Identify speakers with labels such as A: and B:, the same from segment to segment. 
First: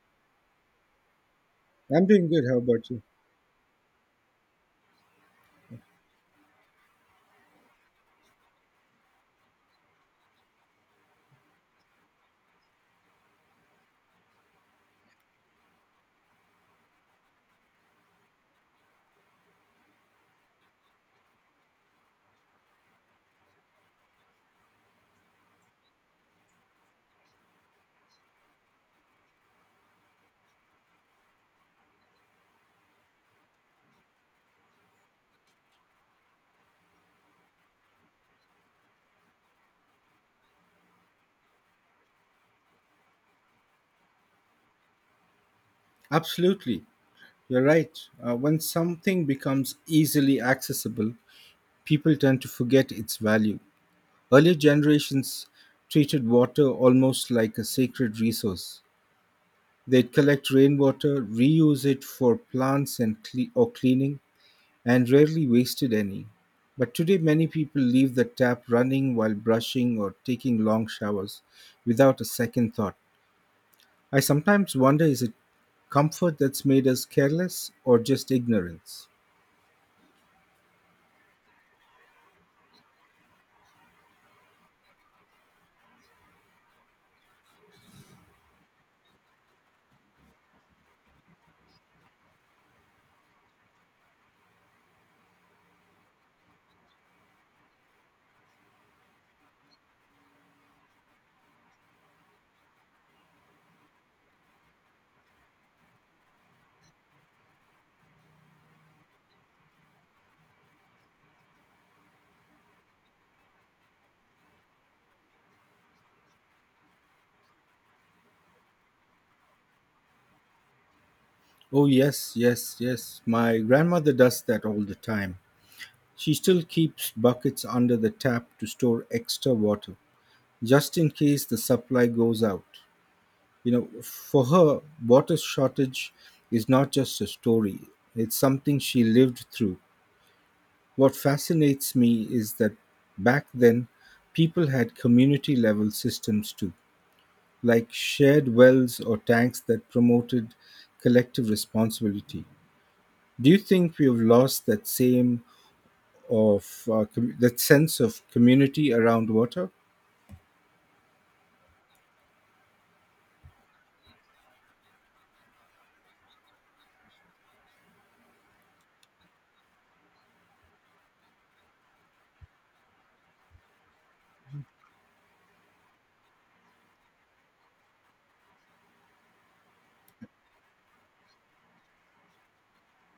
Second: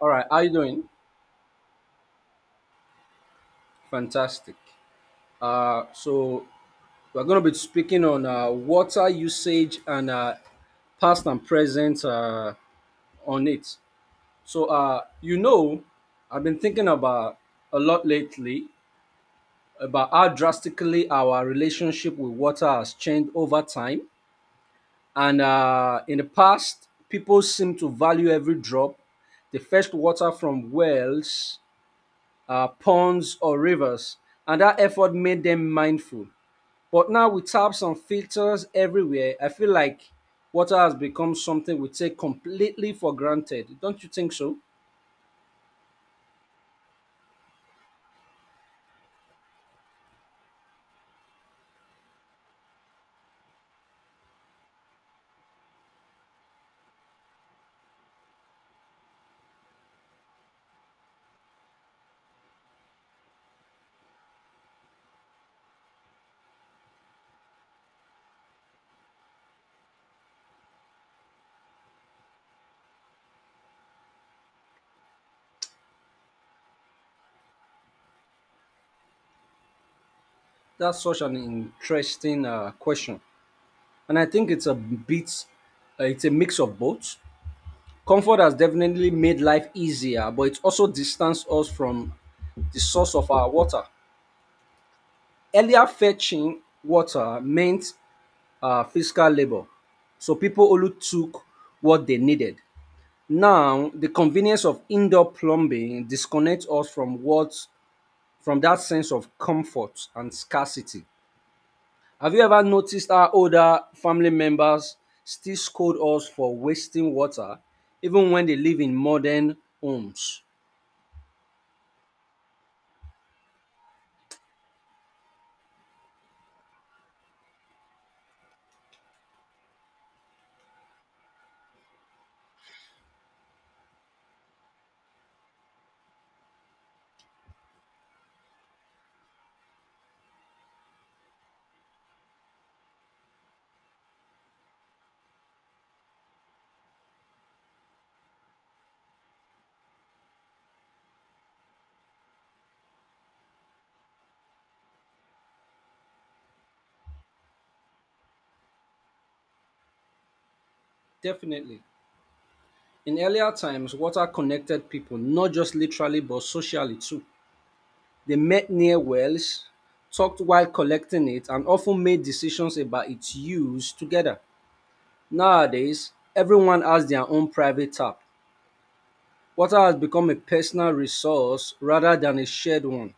A: All right, how you doing?
B: I'm doing good. How about you?
A: Fantastic. So we're going to be speaking on water usage and past and present on it. So I've been thinking about a lot lately about how drastically our relationship with water has changed over time. And in the past, people seem to value every drop. They fetched water from wells ponds, or rivers, and that effort made them mindful. But now with taps and filters everywhere, I feel like water has become something we take completely for granted. Don't you think so?
B: Absolutely. You're right. When something becomes easily accessible, people tend to forget its value. Earlier generations treated water almost like a sacred resource. They'd collect rainwater, reuse it for plants and cle- or cleaning, and rarely wasted any. But today, many people leave the tap running while brushing or taking long showers without a second thought. I sometimes wonder, is it comfort that's made us careless or just ignorance?
A: That's such an interesting question, and I think it's a mix of both. Comfort has definitely made life easier, but it's also distanced us from the source of our water. Earlier, fetching water meant fiscal labor. So people only took what they needed. Now, the convenience of indoor plumbing disconnects us from what from that sense of comfort and scarcity. Have you ever noticed how older family members still scold us for wasting water even when they live in modern homes?
B: Oh, yes, yes, yes. My grandmother does that all the time. She still keeps buckets under the tap to store extra water, just in case the supply goes out. You know, for her, water shortage is not just a story, it's something she lived through. What fascinates me is that back then, people had community level systems too, like shared wells or tanks that promoted collective responsibility. Do you think we have lost that same of that sense of community around water?
A: Definitely. In earlier times, water connected people, not just literally but socially too. They met near wells, talked while collecting it, and often made decisions about its use together. Nowadays, everyone has their own private tap. Water has become a personal resource rather than a shared one,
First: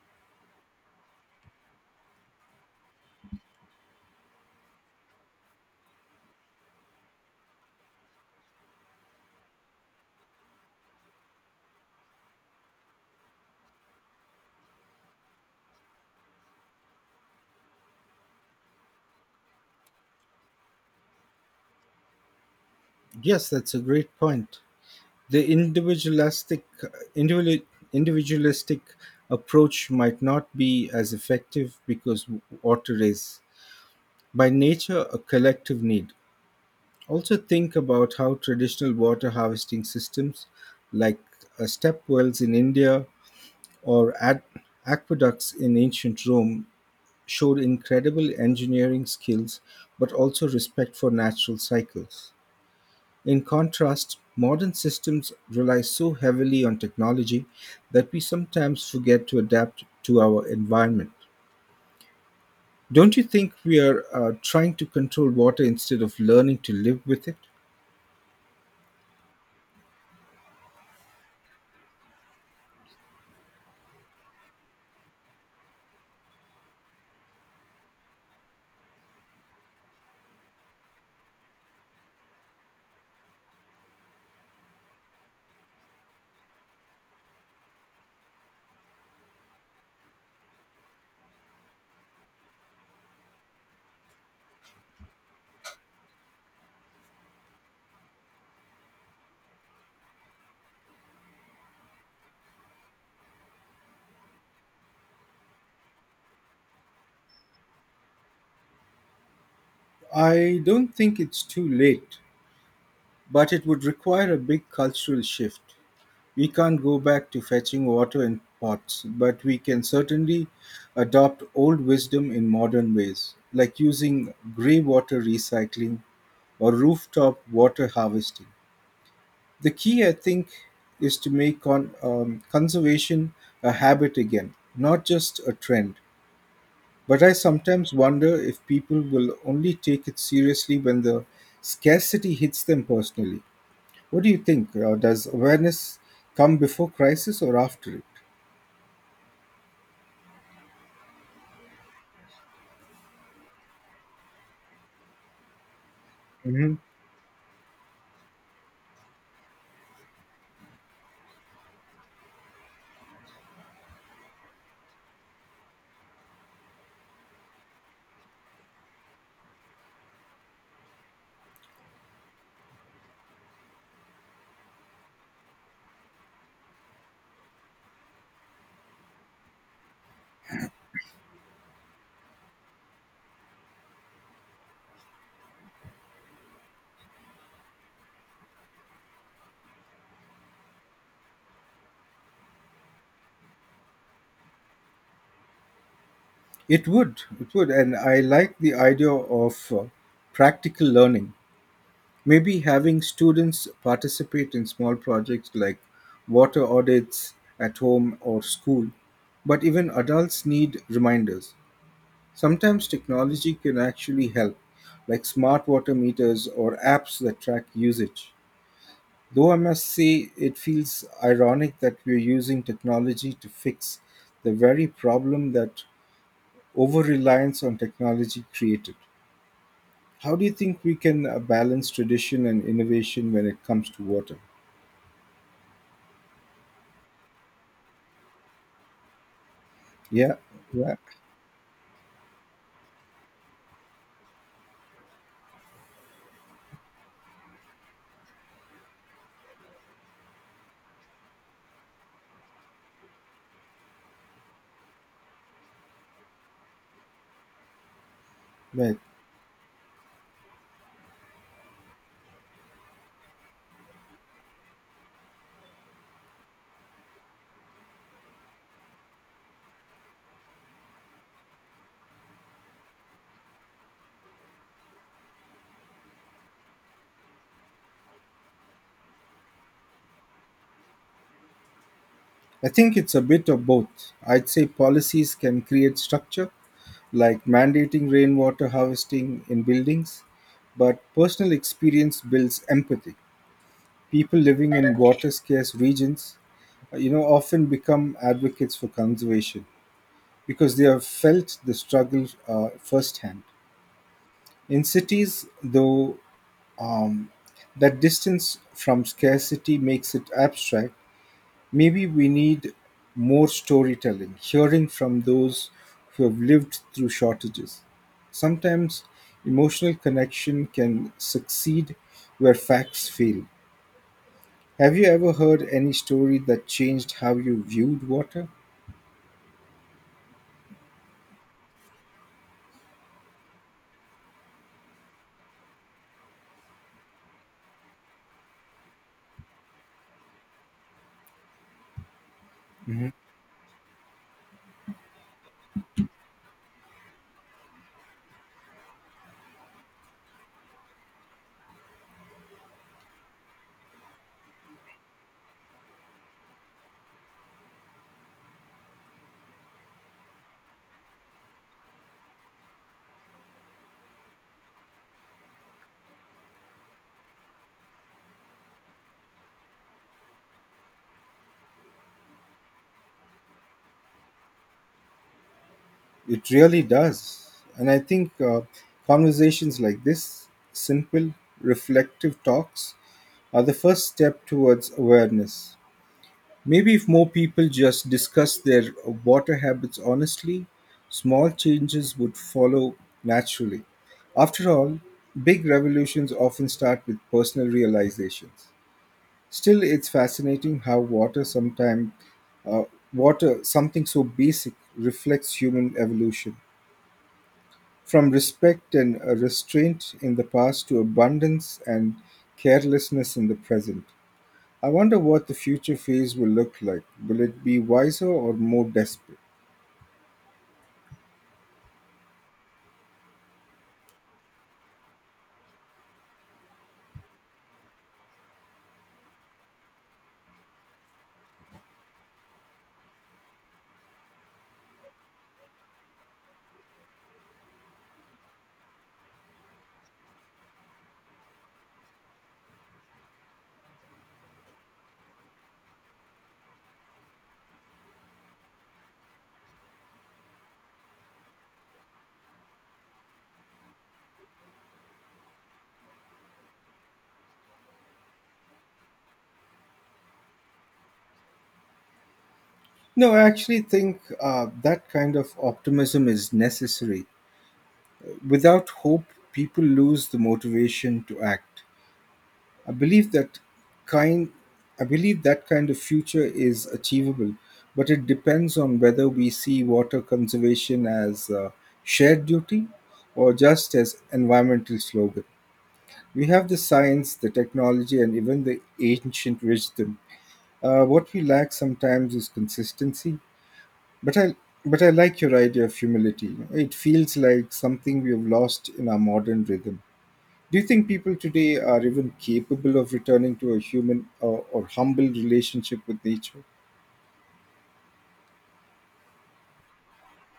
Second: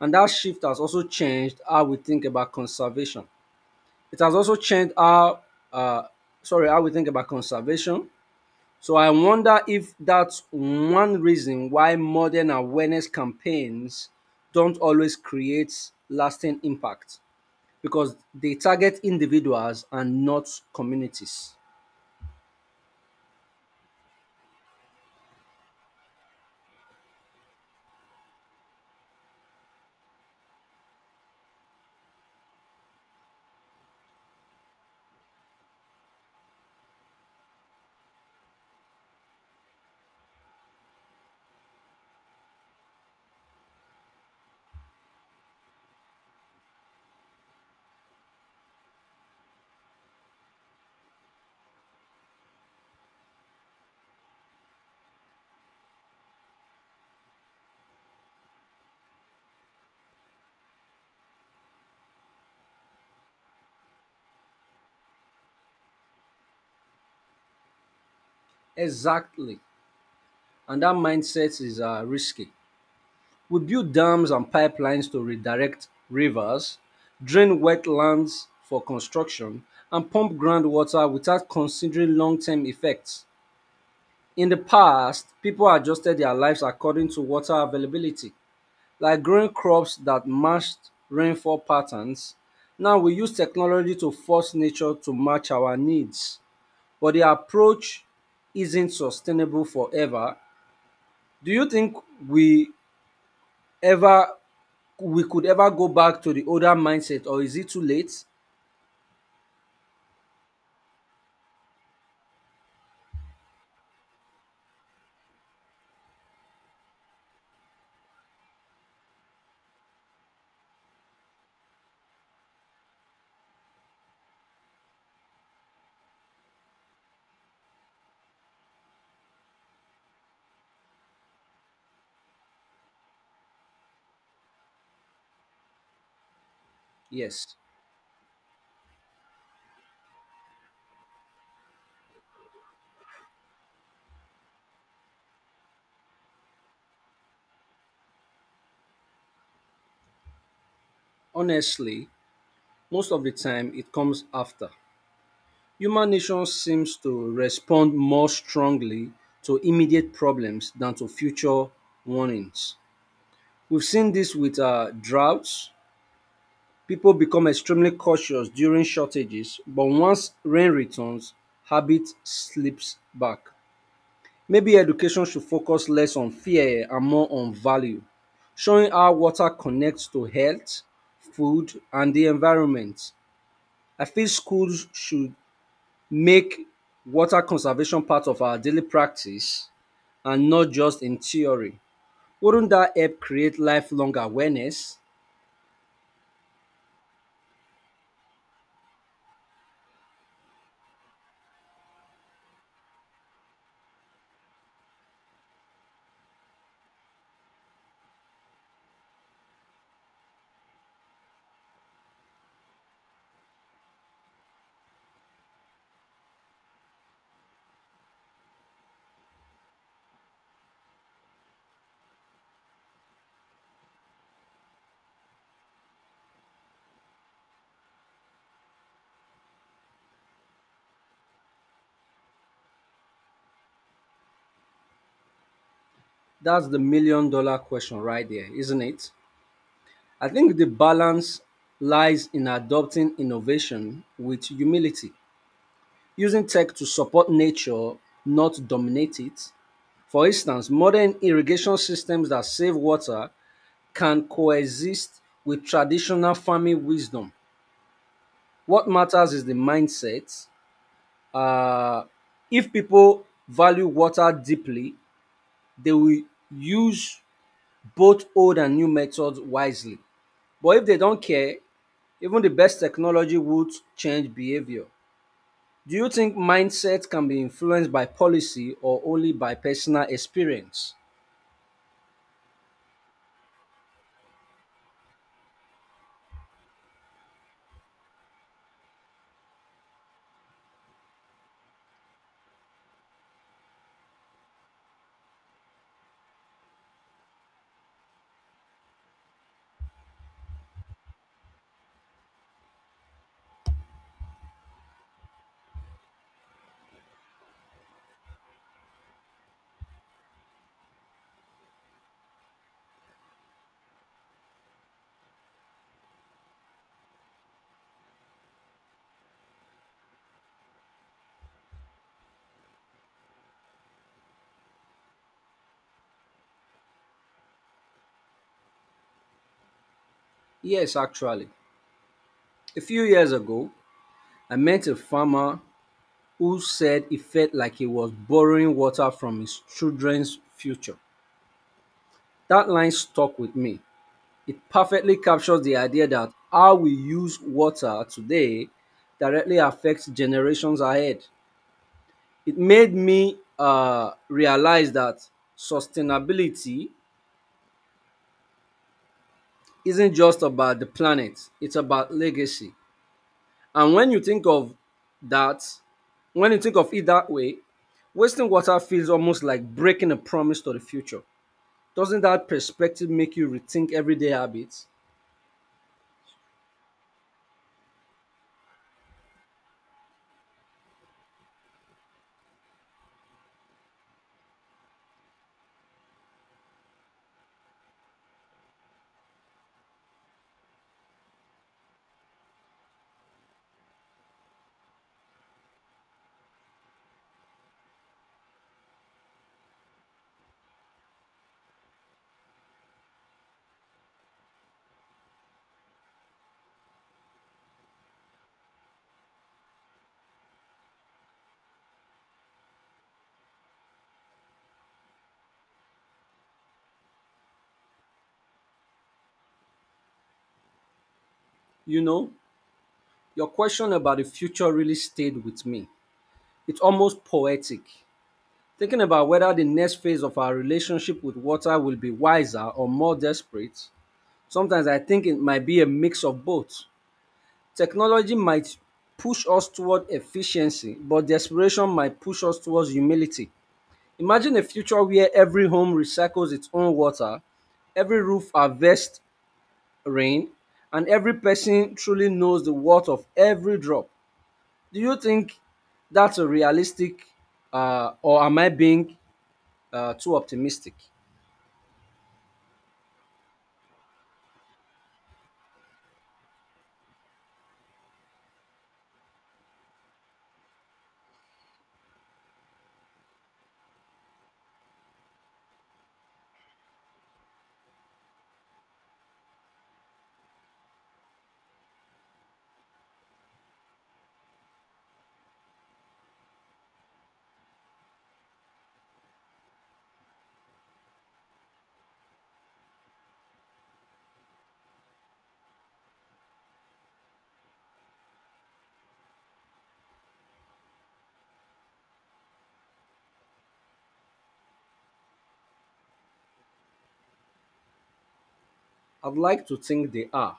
A: and that shift has also changed how we think about conservation. It has also changed uh, how we think about conservation. So I wonder if that's one reason why modern awareness campaigns don't always create lasting impact, because they target individuals and not communities.
B: Yes, that's a great point. The individual, individualistic approach might not be as effective because water is by nature a collective need. Also think about how traditional water harvesting systems like step wells in India or aqueducts in ancient Rome showed incredible engineering skills but also respect for natural cycles. In contrast, modern systems rely so heavily on technology that we sometimes forget to adapt to our environment. Don't you think we are trying to control water instead of learning to live with it?
A: Exactly. And that mindset is risky. We build dams and pipelines to redirect rivers, drain wetlands for construction, and pump groundwater without considering long term effects. In the past, people adjusted their lives according to water availability, like growing crops that matched rainfall patterns. Now we use technology to force nature to match our needs, but the approach isn't sustainable forever. Do you think we ever we could ever go back to the older mindset, or is it too late?
B: I don't think it's too late, but it would require a big cultural shift. We can't go back to fetching water in pots, but we can certainly adopt old wisdom in modern ways, like using grey water recycling or rooftop water harvesting. The key, I think, is to make conservation a habit again, not just a trend. But I
A: Yes.
B: sometimes wonder if people will only take it seriously when the scarcity hits them personally. What do you think? Does awareness come before crisis or after it?
A: Honestly, most of the time it comes after. Human nature
B: Mhm.
A: seems to respond more strongly to immediate problems than to future warnings. We've seen this with droughts. People become extremely cautious during shortages, but once rain returns, habit slips back. Maybe education should focus less on fear and more on value, showing how water connects to health, food, and the environment. I feel schools should make water conservation part of our daily practice and not just in theory. Wouldn't that help create lifelong awareness?
B: It would, and I like the idea of practical learning. Maybe having students participate in small projects like water audits at home or school, but even adults need reminders. Sometimes technology can actually help, like smart water meters or apps that track usage. Though I must say, it feels ironic that we're using technology to fix the very problem that over reliance on technology created. How do you think we can balance tradition and innovation when it comes to water?
A: That's the million dollar question right there, isn't it? I
B: Yeah,
A: think the
B: yeah,
A: balance lies in adopting innovation with humility, using tech to support nature, not dominate it. For instance, modern irrigation systems that save water can coexist with traditional farming wisdom. What
B: right.
A: matters is the mindset. Uh, if people value water deeply, they will use both old and new methods wisely. But if they don't care, even the best technology would change behavior. Do you think mindset can be influenced by policy or only by personal experience?
B: I think it's a bit of both. I'd say policies can create structure, like mandating rainwater harvesting in buildings, but personal experience builds empathy. People living in water scarce regions, you know, often become advocates for conservation because they have felt the struggle firsthand. In cities, though, um, that distance from scarcity makes it abstract. Maybe we need more storytelling, hearing from those who have lived through shortages. Sometimes emotional connection can succeed where facts fail. Have you ever heard any story that changed how you viewed water?
A: Yes, actually. A few years ago, I met a farmer who said he felt like he was borrowing water from his children's future. That line
B: Mhm.
A: stuck with me. It perfectly captures the idea that how we use water today directly affects generations ahead. It made me realize that sustainability isn't just about the planet, it's about legacy. And that, when you think of it that way, wasting water feels almost like breaking a promise to the future. Doesn't that perspective make you rethink everyday habits?
B: It really does. And I think conversations like this, simple, reflective talks, are the first step towards awareness. Maybe if more people just discuss their water habits honestly, small changes would follow naturally. After all, big revolutions often start with personal realizations. Still, it's fascinating how uh, water, something so basic, reflects human evolution. From respect and restraint in the past to abundance and carelessness in the present. I wonder what the future phase will look like. Will it be wiser or more desperate?
A: You know, your question about the future really stayed with me. It's almost poetic. Thinking about whether the next phase of our relationship with water will be wiser or more desperate, sometimes I think it might be a mix of both. Technology might push us toward efficiency, but desperation might push us towards humility. Imagine a future where every home recycles its own water, every roof harvests rain, and every person truly knows the worth of every drop. Do you think that's a realistic, or am I being too optimistic?
B: No, I actually think that kind of optimism is necessary. Without hope, people lose the motivation to act. I believe that kind I believe that kind of future is achievable, but it depends on whether we see water conservation as a shared duty or just as environmental slogan. We have the science, the technology, and even the ancient wisdom. What we lack sometimes is consistency. But I but I like your idea of humility. It feels like something we have lost in our modern rhythm. Do you think people today are even capable of returning to a human or humble relationship with nature?
A: I'd like to think they are.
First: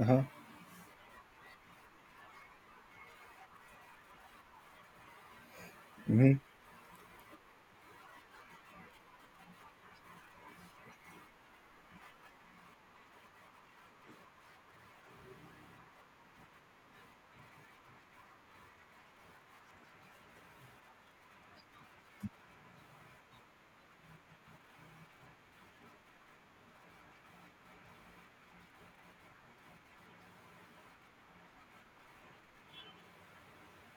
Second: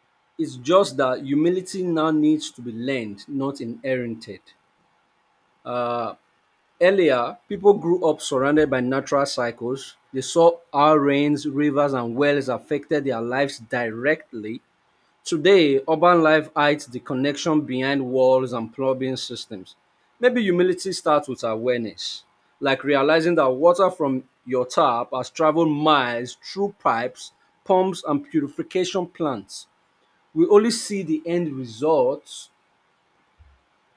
B: Uh-huh.
A: It's just that humility now needs to be learned, not inherited. Uh,
B: Hmm.
A: Earlier, people grew up surrounded by natural cycles. They saw how rains, rivers, and wells affected their lives directly. Today, urban life hides the connection behind walls and plumbing systems. Maybe humility starts with awareness, like realizing that water from your tap has traveled miles through pipes, pumps, and purification plants. We only see the end results,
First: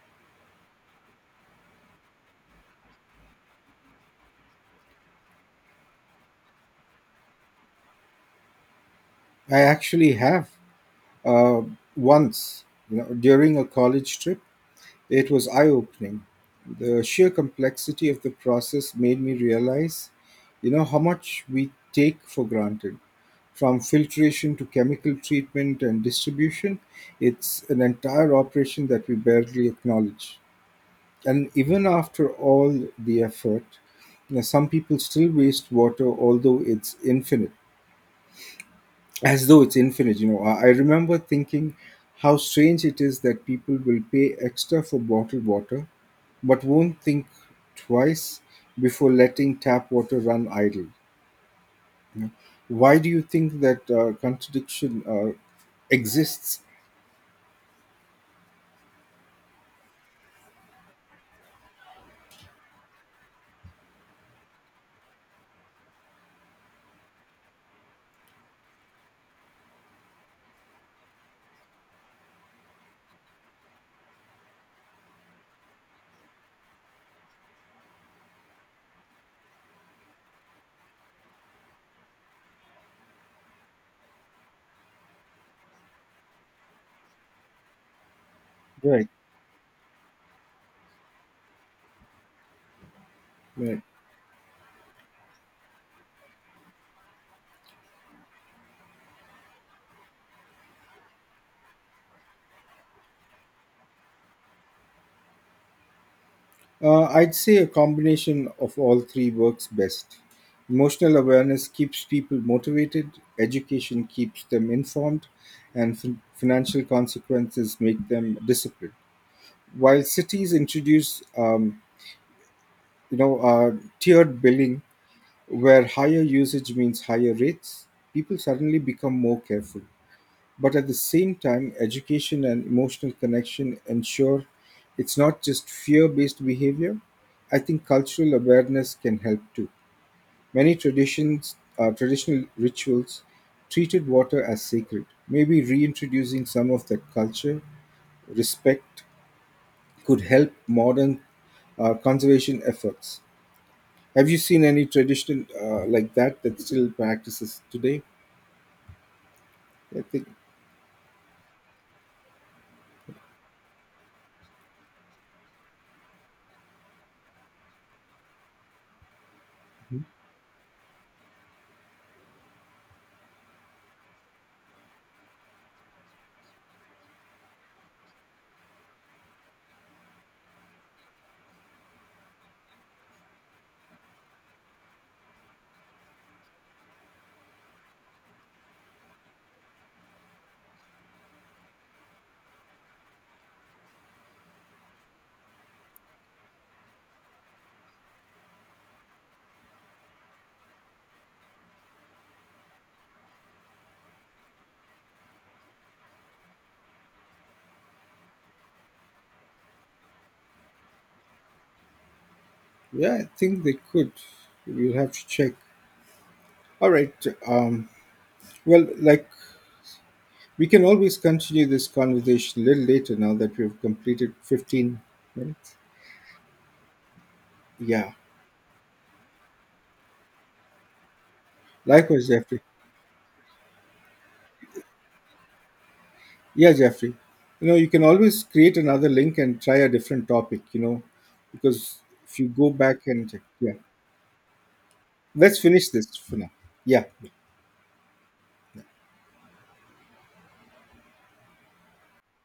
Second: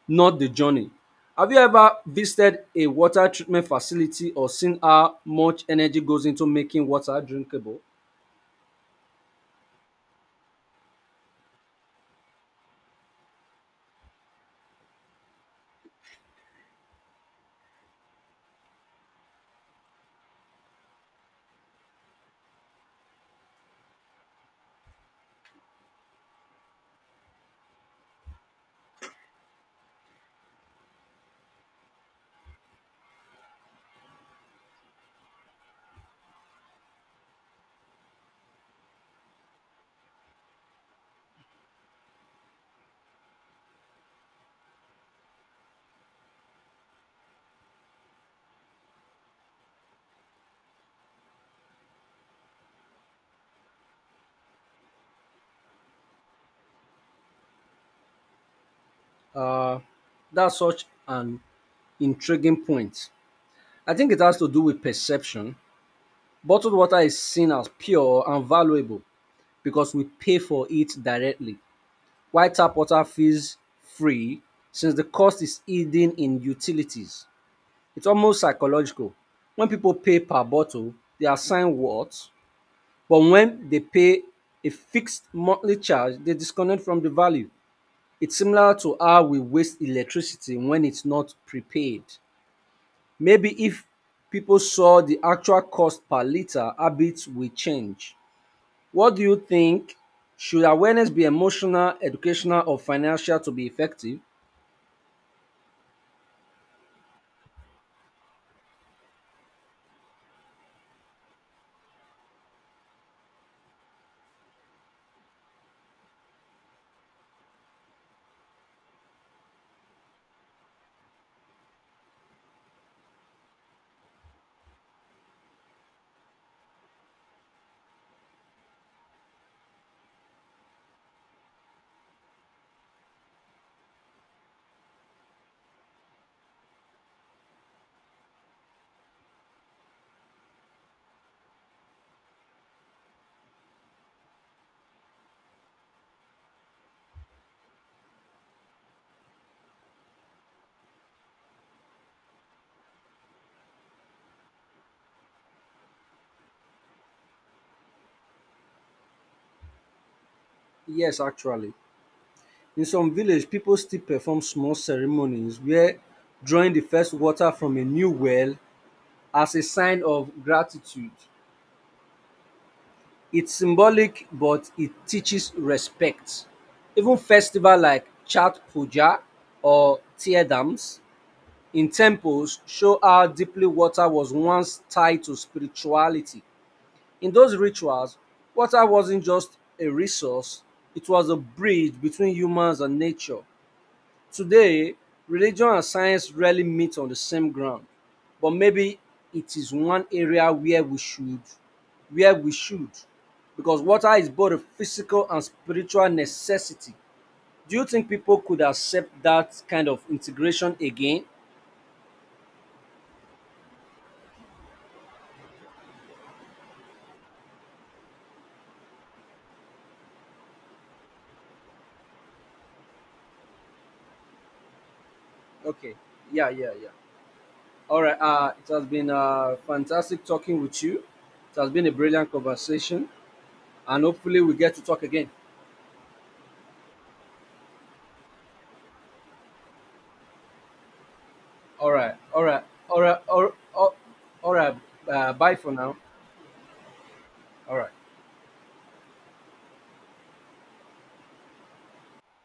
A: not the journey. Have you ever visited a water treatment facility or seen how much energy goes into making water drinkable?
B: I actually have, uh, once, you know, during a college trip. It was eye opening. The sheer complexity of the process made me realize, you know, how much we take for granted. From filtration to chemical treatment and distribution, it's an entire operation that we barely acknowledge. And even after all the effort, you know, some people still waste water, as though it's infinite. You know, I remember thinking how strange it is that people will pay extra for bottled water but won't think twice before letting tap water run idle, you know. Why do you think that contradiction exists?
A: Uh, that's such an intriguing point. I think it has to do with perception. Bottled water is seen as pure and valuable because we pay for it directly, while tap water feels free since the cost is hidden in utilities. It's almost psychological. When people pay per bottle, they assign worth, but when they pay a fixed monthly charge, they disconnect from the value. It's similar to
B: Right,
A: how we waste electricity when it's not prepaid. Maybe
B: right.
A: if people saw the actual cost per liter, habits will change. What do you think? Should awareness be emotional, educational, or financial to be effective?
B: I'd say a combination of all three works best. Emotional awareness keeps people motivated, education keeps them informed, and financial consequences make them disciplined. While cities introduce, you know, uh, tiered billing where higher usage means higher rates, people suddenly become more careful. But at the same time, education and emotional connection ensure it's not just fear based behavior. I think cultural awareness can help too. Many traditional rituals, treated water as sacred. Maybe reintroducing some of that culture, respect, could help modern conservation efforts. Have you seen any tradition like that that still practices today? I think,
A: Yes, actually. In some village, people still perform small ceremonies where drawing the first water from a new well as a sign of gratitude. It's symbolic, but it teaches respect. Even festival like Chat Puja or Tear Dams in temples show how deeply water was once tied to spirituality. In those rituals, water wasn't just a resource, it was a bridge between humans and nature. Today, religion and science rarely meet on the same ground, but maybe it is one area where we should, because water is both a physical and spiritual necessity. Do you think people could accept that kind of integration again?
B: yeah, I think they could. We'll have to check. All right. Um, well, like we can always continue this conversation a little later now that we've completed 15 minutes.
A: Okay, yeah, yeah, yeah. All
B: Yeah.
A: right, it has been fantastic talking with you. It has been a
B: Likewise,
A: brilliant
B: Jeffrey.
A: conversation, and hopefully, we get to talk again.
B: Yeah, Jeffrey. You know, you can always create another link and try a different topic, you know,
A: All
B: because
A: right,
B: if
A: all
B: you
A: right,
B: go
A: all
B: back
A: right,
B: and check, yeah.
A: all right. Bye
B: Let's
A: for
B: finish
A: now.
B: this for now. Yeah.
A: All right.